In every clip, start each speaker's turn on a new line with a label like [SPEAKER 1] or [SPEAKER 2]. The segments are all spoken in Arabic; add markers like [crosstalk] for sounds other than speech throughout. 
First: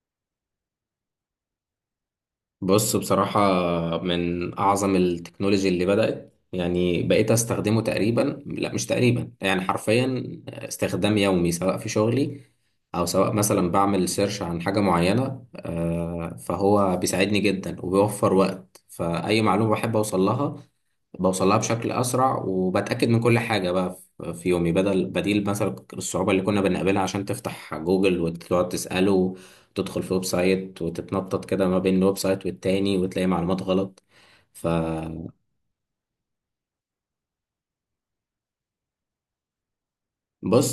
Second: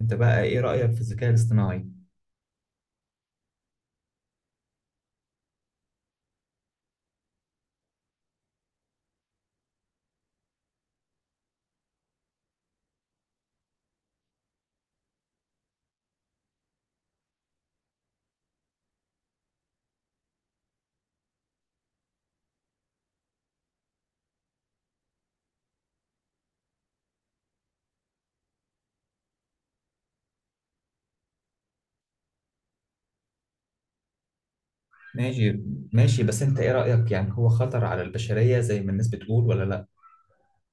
[SPEAKER 1] انت بقى ايه رأيك في الذكاء الاصطناعي؟
[SPEAKER 2] بص، بصراحة من أعظم التكنولوجي اللي بدأت. يعني بقيت أستخدمه تقريبا، لا مش تقريبا، يعني حرفيا استخدام يومي، سواء في شغلي أو سواء مثلا بعمل سيرش عن حاجة معينة. فهو بيساعدني جدا وبيوفر وقت، فأي معلومة بحب أوصل لها بوصل لها بشكل أسرع، وبتأكد من كل حاجة بقى في يومي، بديل مثلا الصعوبة اللي كنا بنقابلها عشان تفتح جوجل وتقعد تسأله، تدخل في ويب سايت وتتنطط كده ما بين الويب سايت والتاني وتلاقي معلومات غلط. فبص،
[SPEAKER 1] ماشي. ماشي، بس انت ايه رأيك، يعني هو خطر على البشرية زي ما الناس بتقول ولا لا؟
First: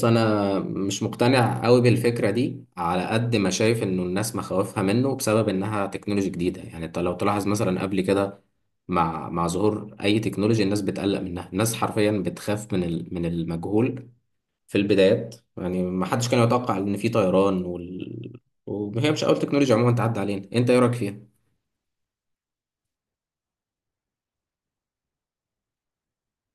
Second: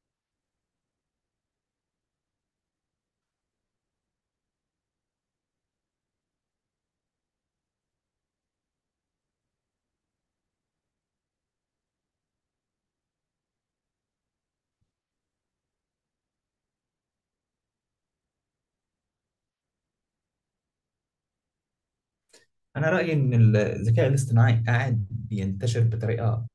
[SPEAKER 2] انا مش مقتنع قوي بالفكرة دي، على قد ما شايف انه الناس مخاوفها منه بسبب انها تكنولوجي جديدة. يعني انت لو تلاحظ مثلا قبل كده، مع ظهور اي تكنولوجيا الناس بتقلق منها. الناس حرفيا بتخاف من المجهول في البدايات. يعني ما حدش كان يتوقع ان في طيران وهي مش اول تكنولوجيا عموما تعدي علينا. انت ايه رايك فيها؟
[SPEAKER 1] انا رأيي ان الذكاء الاصطناعي قاعد بينتشر بطريقة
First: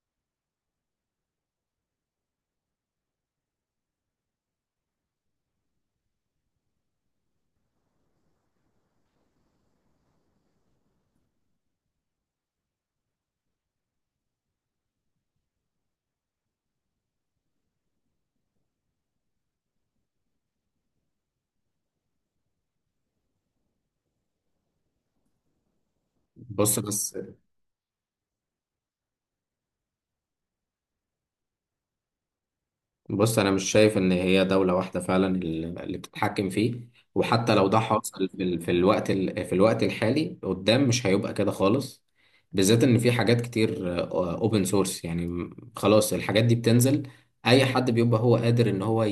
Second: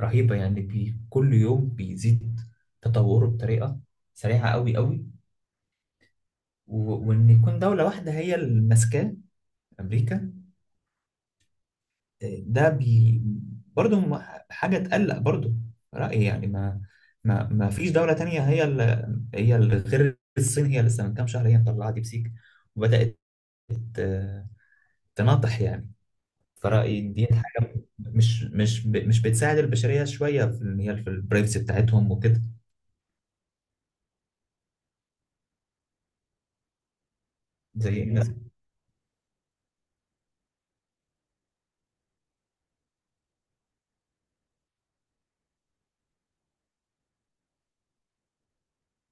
[SPEAKER 1] رهيبة، يعني بي كل يوم بيزيد تطوره بطريقة سريعة قوي قوي. و- وان يكون دولة واحدة هي اللي ماسكاه، امريكا، ده بي برضه هم حاجة تقلق برضه. رأيي يعني ما فيش دولة تانية هي هي غير الصين. هي لسه من كام شهر هي مطلعة ديبسيك وبدأت ت- تناطح يعني.
[SPEAKER 2] بص
[SPEAKER 1] فرأيي
[SPEAKER 2] بس
[SPEAKER 1] دي حاجة مش مش مش بتساعد البشرية شوية في إن هي في البرايفسي بتاعتهم وكده.
[SPEAKER 2] بص، انا مش شايف ان هي دوله واحده فعلا اللي بتتحكم فيه، وحتى لو ده
[SPEAKER 1] زي
[SPEAKER 2] حاصل
[SPEAKER 1] الناس.
[SPEAKER 2] في ال- في الوقت ال- في الوقت الحالي، قدام مش هيبقى كده خالص. بالذات ان في حاجات كتير اوبن سورس. يعني خلاص الحاجات دي بتنزل، اي حد بيبقى هو قادر ان هو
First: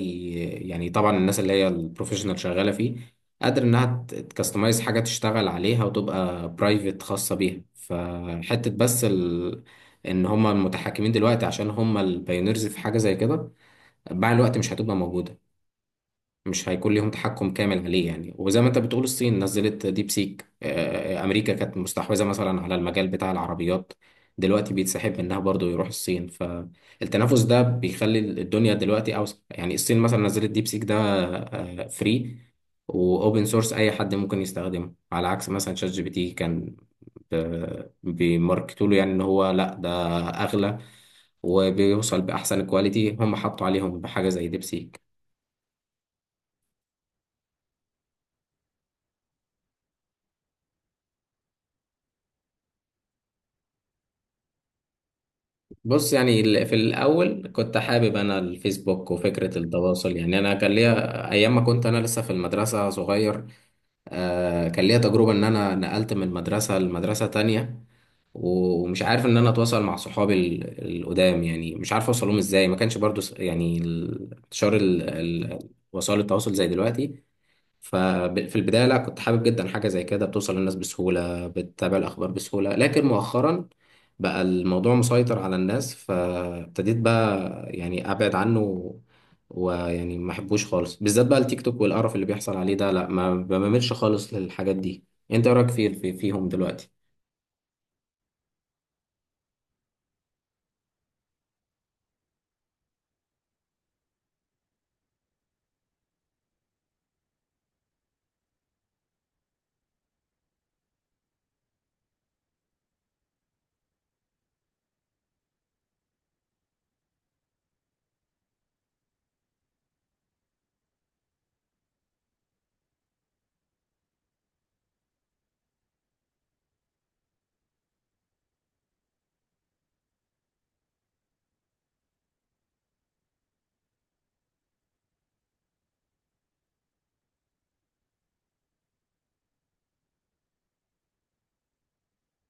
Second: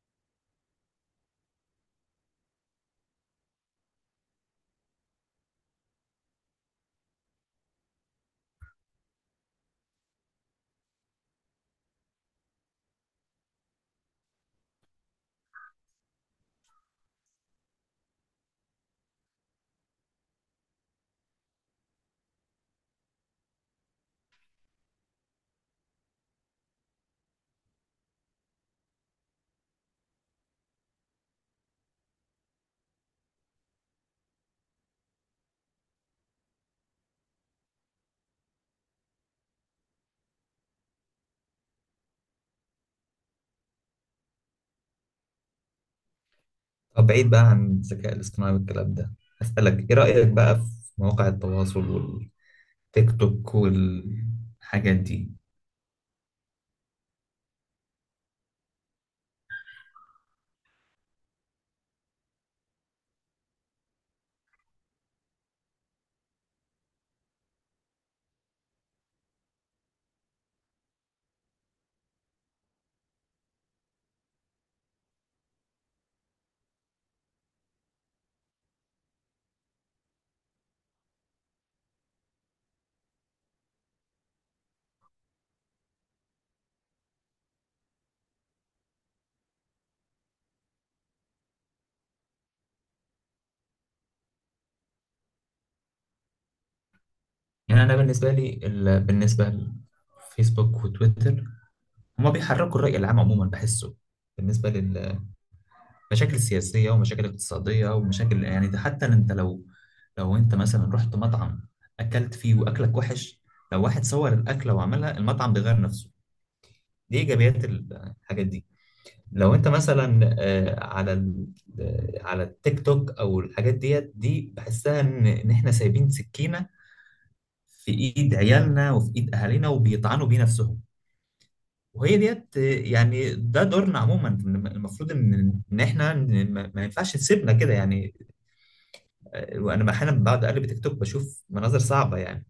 [SPEAKER 2] يعني طبعا الناس اللي هي البروفيشنال شغاله فيه قادر انها تكستمايز حاجه تشتغل عليها وتبقى برايفت خاصه بيها. فحته بس ان هم المتحكمين دلوقتي عشان هم البايونيرز في حاجه زي كده، مع الوقت مش هتبقى موجودة. مش هيكون ليهم تحكم كامل عليه. يعني وزي ما انت بتقول الصين نزلت ديب سيك. امريكا كانت مستحوذة مثلا على المجال بتاع العربيات، دلوقتي بيتسحب منها برضو يروح الصين. فالتنافس ده بيخلي الدنيا دلوقتي اوسع. يعني الصين مثلا نزلت ديب سيك، ده فري واوبن سورس، اي حد ممكن يستخدمه، على عكس مثلا شات جي بي تي كان بيماركتوا له يعني ان هو لا، ده اغلى وبيوصل باحسن كواليتي. هم حطوا عليهم بحاجة زي ديب سيك.
[SPEAKER 1] طب بعيد بقى عن الذكاء الاصطناعي والكلام ده، أسألك إيه رأيك بقى في مواقع التواصل والتيك توك والحاجات دي؟
[SPEAKER 2] بص، يعني في الأول كنت حابب أنا الفيسبوك وفكرة التواصل. يعني أنا كان ليا أيام ما كنت أنا لسه في المدرسة صغير. كان ليا تجربة إن أنا نقلت من مدرسة لمدرسة تانية، ومش عارف إن أنا أتواصل مع صحابي القدام. يعني مش عارف أوصلهم إزاي، ما كانش برضو انتشار وسائل التواصل زي دلوقتي. ففي البداية لا، كنت حابب جدا حاجة زي كده، بتوصل للناس بسهولة، بتتابع الأخبار بسهولة، لكن مؤخرا بقى الموضوع مسيطر على الناس، فابتديت بقى يعني أبعد عنه. ويعني ما أحبوش خالص، بالذات بقى التيك توك والقرف اللي بيحصل عليه ده. لا، ما بميلش خالص للحاجات دي. أنت إيه رأيك فيهم دلوقتي؟
[SPEAKER 1] يعني انا بالنسبه لي بالنسبه لفيسبوك وتويتر، هما بيحركوا الراي العام عموما، بحسه بالنسبه للمشاكل السياسيه ومشاكل اقتصاديه ومشاكل، يعني ده حتى انت لو لو انت مثلا رحت مطعم اكلت فيه واكلك وحش، لو واحد صور الاكله وعملها المطعم بيغير نفسه. دي ايجابيات الحاجات دي. لو انت مثلا على التيك توك او الحاجات ديت، دي بحسها ان ان احنا سايبين سكينه في ايد عيالنا وفي ايد اهالينا وبيطعنوا بيه نفسهم. وهي ديت يعني ده دورنا عموما، المفروض ان ان احنا ما ينفعش نسيبنا كده يعني. وانا احيانا بعد اقلب تيك توك بشوف مناظر صعبه يعني.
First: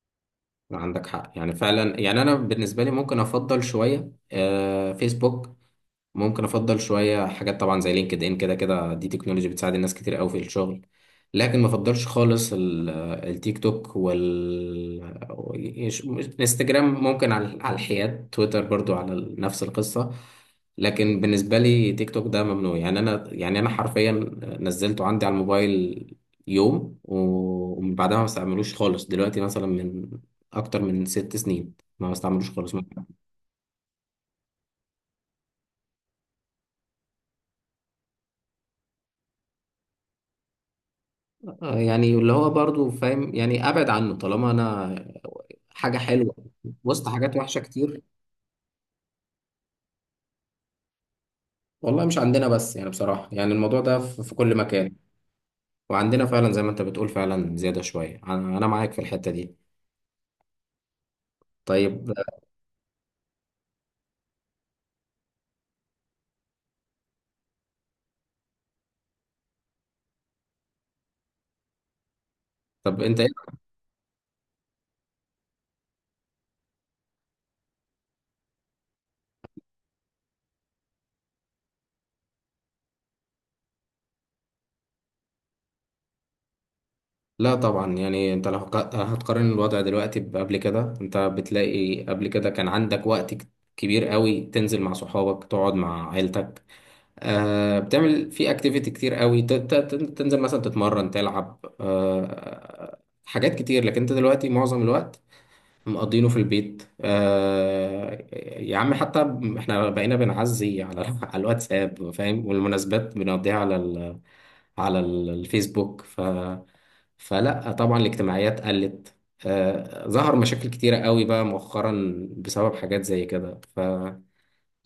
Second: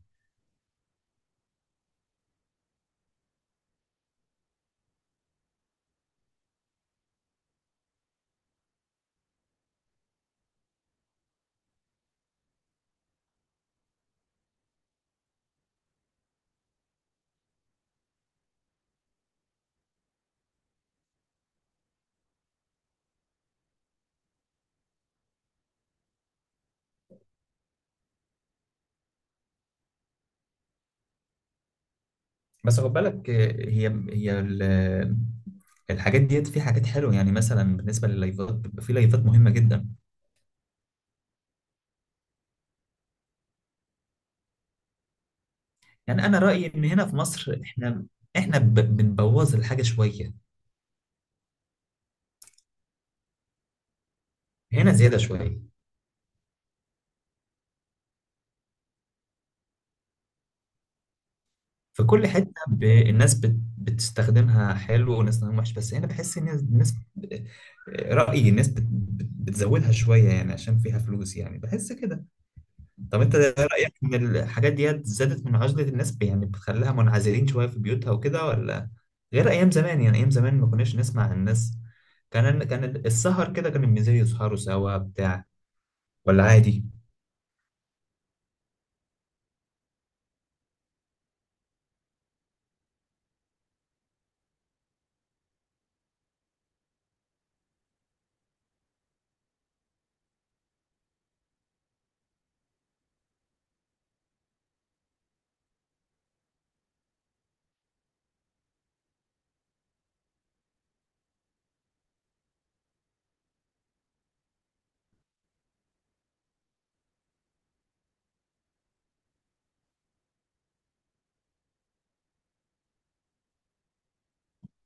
[SPEAKER 2] عندك حق، يعني فعلا. يعني أنا بالنسبة لي ممكن أفضل شوية فيسبوك. ممكن افضل شويه حاجات طبعا زي لينكد ان، كده كده دي تكنولوجي بتساعد الناس كتير قوي في الشغل. لكن ما افضلش خالص التيك توك وال إيش- انستجرام. ممكن على الحياد تويتر برضو نفس القصه. لكن بالنسبه لي تيك توك ده ممنوع. يعني انا حرفيا نزلته عندي على الموبايل يوم، ومن بعدها ما بستعملوش خالص. دلوقتي مثلا من اكتر من ست سنين ما بستعملوش خالص.
[SPEAKER 1] بس خد بالك، هي الحاجات ديت في حاجات حلوه، يعني مثلا بالنسبه لللايفات، بيبقى في لايفات مهمه جدا.
[SPEAKER 2] يعني اللي هو برضو فاهم، يعني ابعد عنه طالما انا حاجه
[SPEAKER 1] يعني
[SPEAKER 2] حلوه
[SPEAKER 1] انا رايي ان هنا
[SPEAKER 2] وسط
[SPEAKER 1] في
[SPEAKER 2] حاجات وحشه
[SPEAKER 1] مصر
[SPEAKER 2] كتير.
[SPEAKER 1] احنا، احنا بنبوظ الحاجه شويه،
[SPEAKER 2] والله مش عندنا بس، يعني بصراحه يعني الموضوع ده في كل
[SPEAKER 1] هنا
[SPEAKER 2] مكان.
[SPEAKER 1] زياده شويه.
[SPEAKER 2] وعندنا فعلا زي ما انت بتقول، فعلا زياده شويه. أنا معاك في الحته دي.
[SPEAKER 1] في
[SPEAKER 2] طيب.
[SPEAKER 1] كل حته الناس بتستخدمها حلو والناس بتستخدمها وحش، بس هنا بحس ان الناس رايي الناس بتزودها شويه، يعني عشان فيها فلوس يعني، بحس كده.
[SPEAKER 2] طب انت
[SPEAKER 1] طب
[SPEAKER 2] ايه.
[SPEAKER 1] انت رايك ان الحاجات ديت زادت من عزله الناس، يعني بتخليها منعزلين شويه في بيوتها وكده، ولا غير ايام زمان؟ يعني ايام زمان ما كناش نسمع عن الناس، كان كان السهر كده، كان بالنسبه لي يسهروا سوا بتاع، ولا عادي.
[SPEAKER 2] لا طبعا. يعني انت لو هتقارن الوضع دلوقتي بقبل كده، انت بتلاقي قبل كده كان عندك وقت كبير قوي، تنزل مع صحابك، تقعد مع عيلتك. بتعمل في اكتيفيتي كتير قوي، تنزل مثلا تتمرن تلعب. حاجات كتير. لكن انت دلوقتي معظم الوقت مقضينه في البيت. يا عم، حتى احنا بقينا بنعزي على [laughs] على الواتساب، فاهم، والمناسبات بنقضيها على الفيسبوك. فلا طبعا، الاجتماعيات قلت. ظهر مشاكل كتيرة قوي بقى مؤخرا بسبب حاجات زي كده.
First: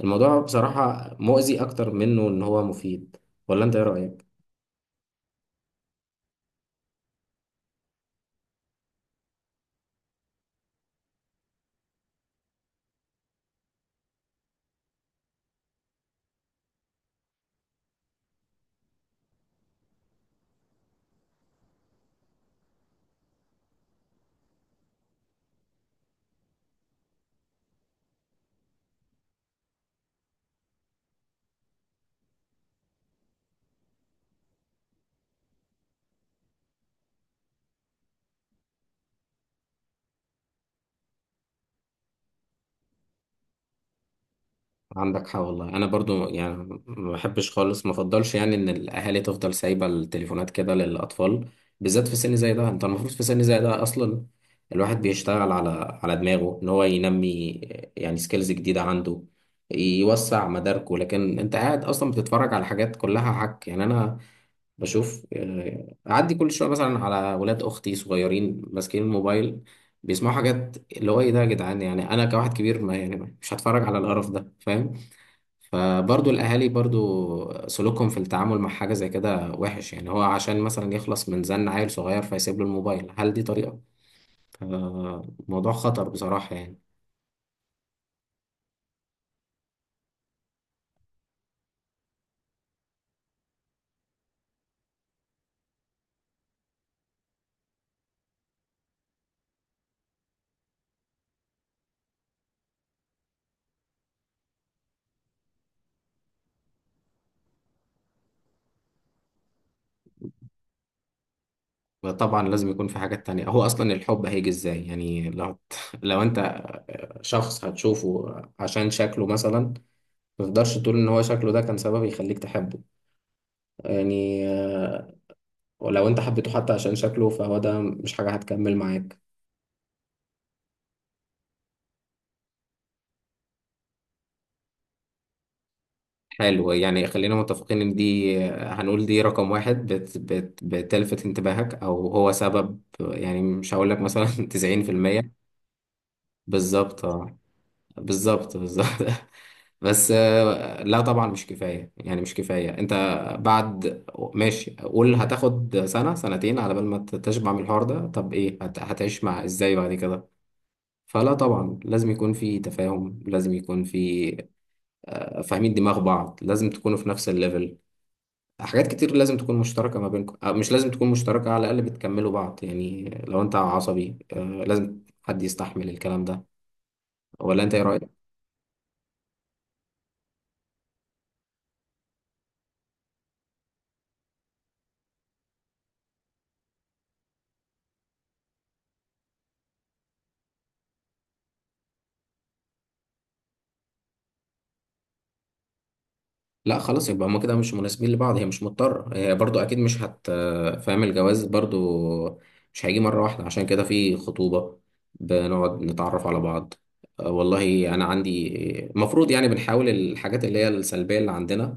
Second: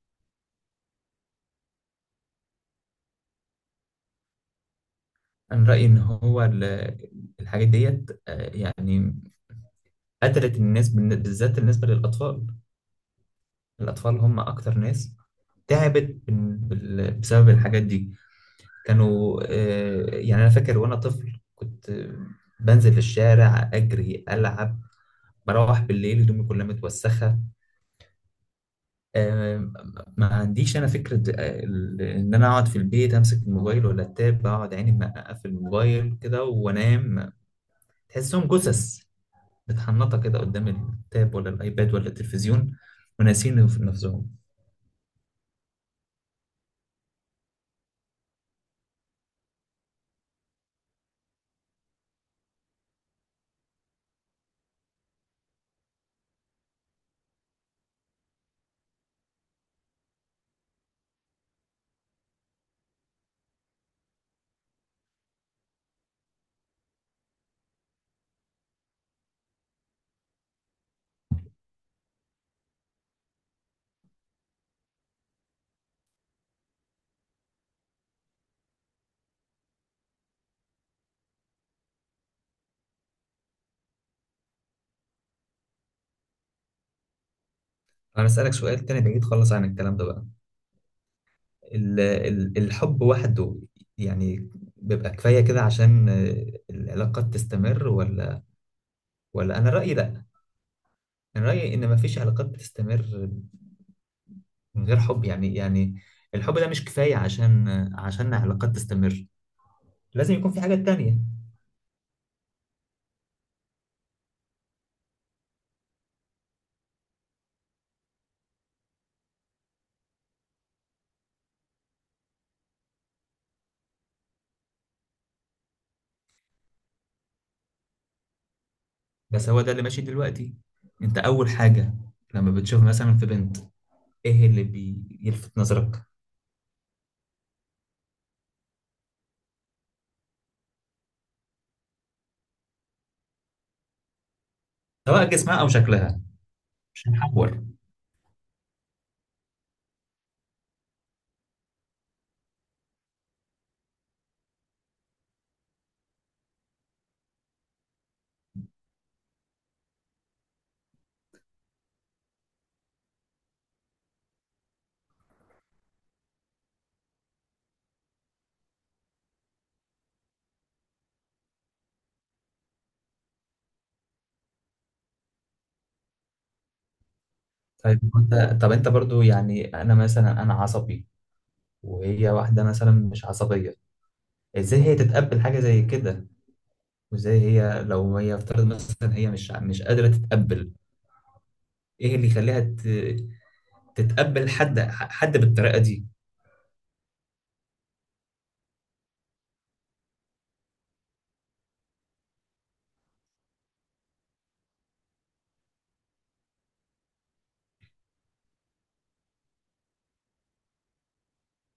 [SPEAKER 2] الموضوع بصراحة مؤذي أكتر منه إن هو مفيد. ولا أنت إيه رأيك؟
[SPEAKER 1] انا رايي ان هو الحاجات ديت يعني قتلت الناس، بالذات بالنسبة للأطفال. الأطفال هم أكتر ناس تعبت بسبب الحاجات دي. كانوا يعني أنا فاكر وأنا طفل كنت بنزل في الشارع أجري ألعب، بروح بالليل هدومي كلها متوسخة. آه، ما عنديش أنا فكرة إن أنا أقعد في البيت أمسك الموبايل ولا التاب، أقعد عيني منققة في الموبايل كده وأنام. تحسهم جثث متحنطة كده قدام التاب ولا الأيباد ولا التلفزيون، وناسين نفسهم.
[SPEAKER 2] عندك حق والله. أنا برضو يعني ما بحبش خالص، ما أفضلش يعني إن الأهالي تفضل سايبة التليفونات كده للأطفال، بالذات في سن زي ده. أنت المفروض في سن زي ده أصلا الواحد بيشتغل على دماغه إن هو ينمي يعني سكيلز جديدة عنده، يوسع مداركه. لكن أنت قاعد أصلا بتتفرج على حاجات كلها حك. يعني أنا بشوف، اعدي كل شويه مثلا على ولاد اختي صغيرين ماسكين الموبايل، بيسمعوا حاجات اللي هو ايه ده يا جدعان. يعني انا كواحد كبير، ما يعني مش هتفرج على القرف ده، فاهم. فبرضو الاهالي برضو سلوكهم في التعامل مع حاجه زي كده وحش. يعني هو عشان مثلا يخلص من زن عيل صغير فيسيب له الموبايل، هل دي طريقه؟ فموضوع خطر بصراحه يعني.
[SPEAKER 1] انا بسألك سؤال تاني بعيد خالص عن الكلام ده بقى. الحب وحده يعني بيبقى كفاية كده عشان العلاقات تستمر، ولا؟ ولا انا رأيي لا، انا رأيي ان مفيش علاقات بتستمر من غير حب، يعني يعني الحب ده مش كفاية عشان عشان علاقات تستمر، لازم يكون في حاجة تانية.
[SPEAKER 2] طبعا لازم يكون في حاجات تانية. هو أصلا الحب هيجي إزاي؟ يعني لو [laughs] لو أنت شخص هتشوفه عشان شكله مثلا، ما تقدرش تقول ان هو شكله ده كان سبب يخليك تحبه. يعني ولو انت حبيته حتى عشان شكله، فهو ده مش حاجة هتكمل معاك.
[SPEAKER 1] بس هو ده اللي ماشي دلوقتي. انت اول حاجة لما بتشوف مثلا في بنت، ايه اللي بيلفت نظرك؟
[SPEAKER 2] حلو، يعني خلينا متفقين ان دي، هنقول دي رقم واحد بت بت بتلفت انتباهك، او هو سبب. يعني مش هقول لك مثلا [laughs]
[SPEAKER 1] سواء
[SPEAKER 2] 90%.
[SPEAKER 1] جسمها او شكلها، مش
[SPEAKER 2] بالظبط اه.
[SPEAKER 1] هنحور.
[SPEAKER 2] بالظبط بالظبط [laughs] بس لا طبعا مش كفاية. يعني مش كفاية، انت بعد ماشي قول هتاخد سنة سنتين على بال ما تشبع من الحوار ده، طب ايه هتعيش مع ازاي بعد كده؟ فلا طبعا لازم يكون في تفاهم، لازم يكون في فاهمين دماغ بعض، لازم تكونوا في نفس الليفل. حاجات كتير لازم تكون مشتركة ما بينكم. مش لازم تكون مشتركة، على الأقل بتكملوا بعض. يعني لو أنت عصبي، لازم حد يستحمل الكلام ده. ولا أنت إيه
[SPEAKER 1] طيب
[SPEAKER 2] رأيك؟
[SPEAKER 1] انت، طب انت برضو يعني انا مثلا انا عصبي وهي واحده مثلا مش عصبيه، ازاي هي تتقبل حاجه زي كده؟ وازاي هي لو هي افترض مثلا هي مش مش قادره تتقبل، ايه اللي يخليها تتقبل حد حد بالطريقه دي؟
[SPEAKER 2] لا خلاص، يبقى هما كده مش مناسبين لبعض. هي مش مضطرة، هي برضو أكيد مش فاهم. الجواز برضو مش هيجي مرة واحدة، عشان كده في خطوبة، بنقعد نتعرف على بعض. والله أنا عندي المفروض يعني بنحاول الحاجات اللي هي السلبية اللي عندنا،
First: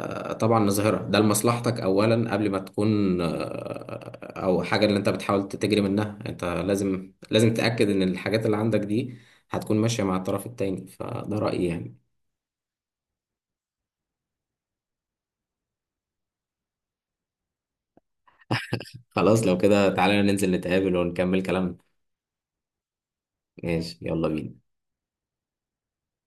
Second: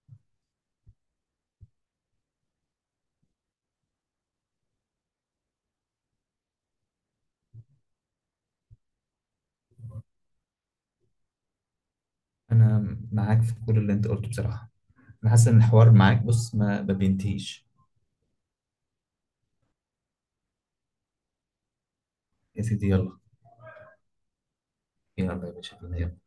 [SPEAKER 2] طبعا نظهرها. ده لمصلحتك أولا قبل ما تكون أو حاجة اللي أنت بتحاول تجري منها. أنت لازم، لازم تأكد إن الحاجات اللي عندك دي هتكون ماشية مع الطرف التاني. فده رأيي يعني.
[SPEAKER 1] انا معاك في كل اللي انت قلته بصراحه. انا حاسس ان الحوار معاك، بص، ما بينتهيش.
[SPEAKER 2] خلاص لو كده، تعالى ننزل نتقابل ونكمل كلامنا.
[SPEAKER 1] يا سيدي يلا.
[SPEAKER 2] ماشي، يلا بينا.
[SPEAKER 1] يلا يا باشا.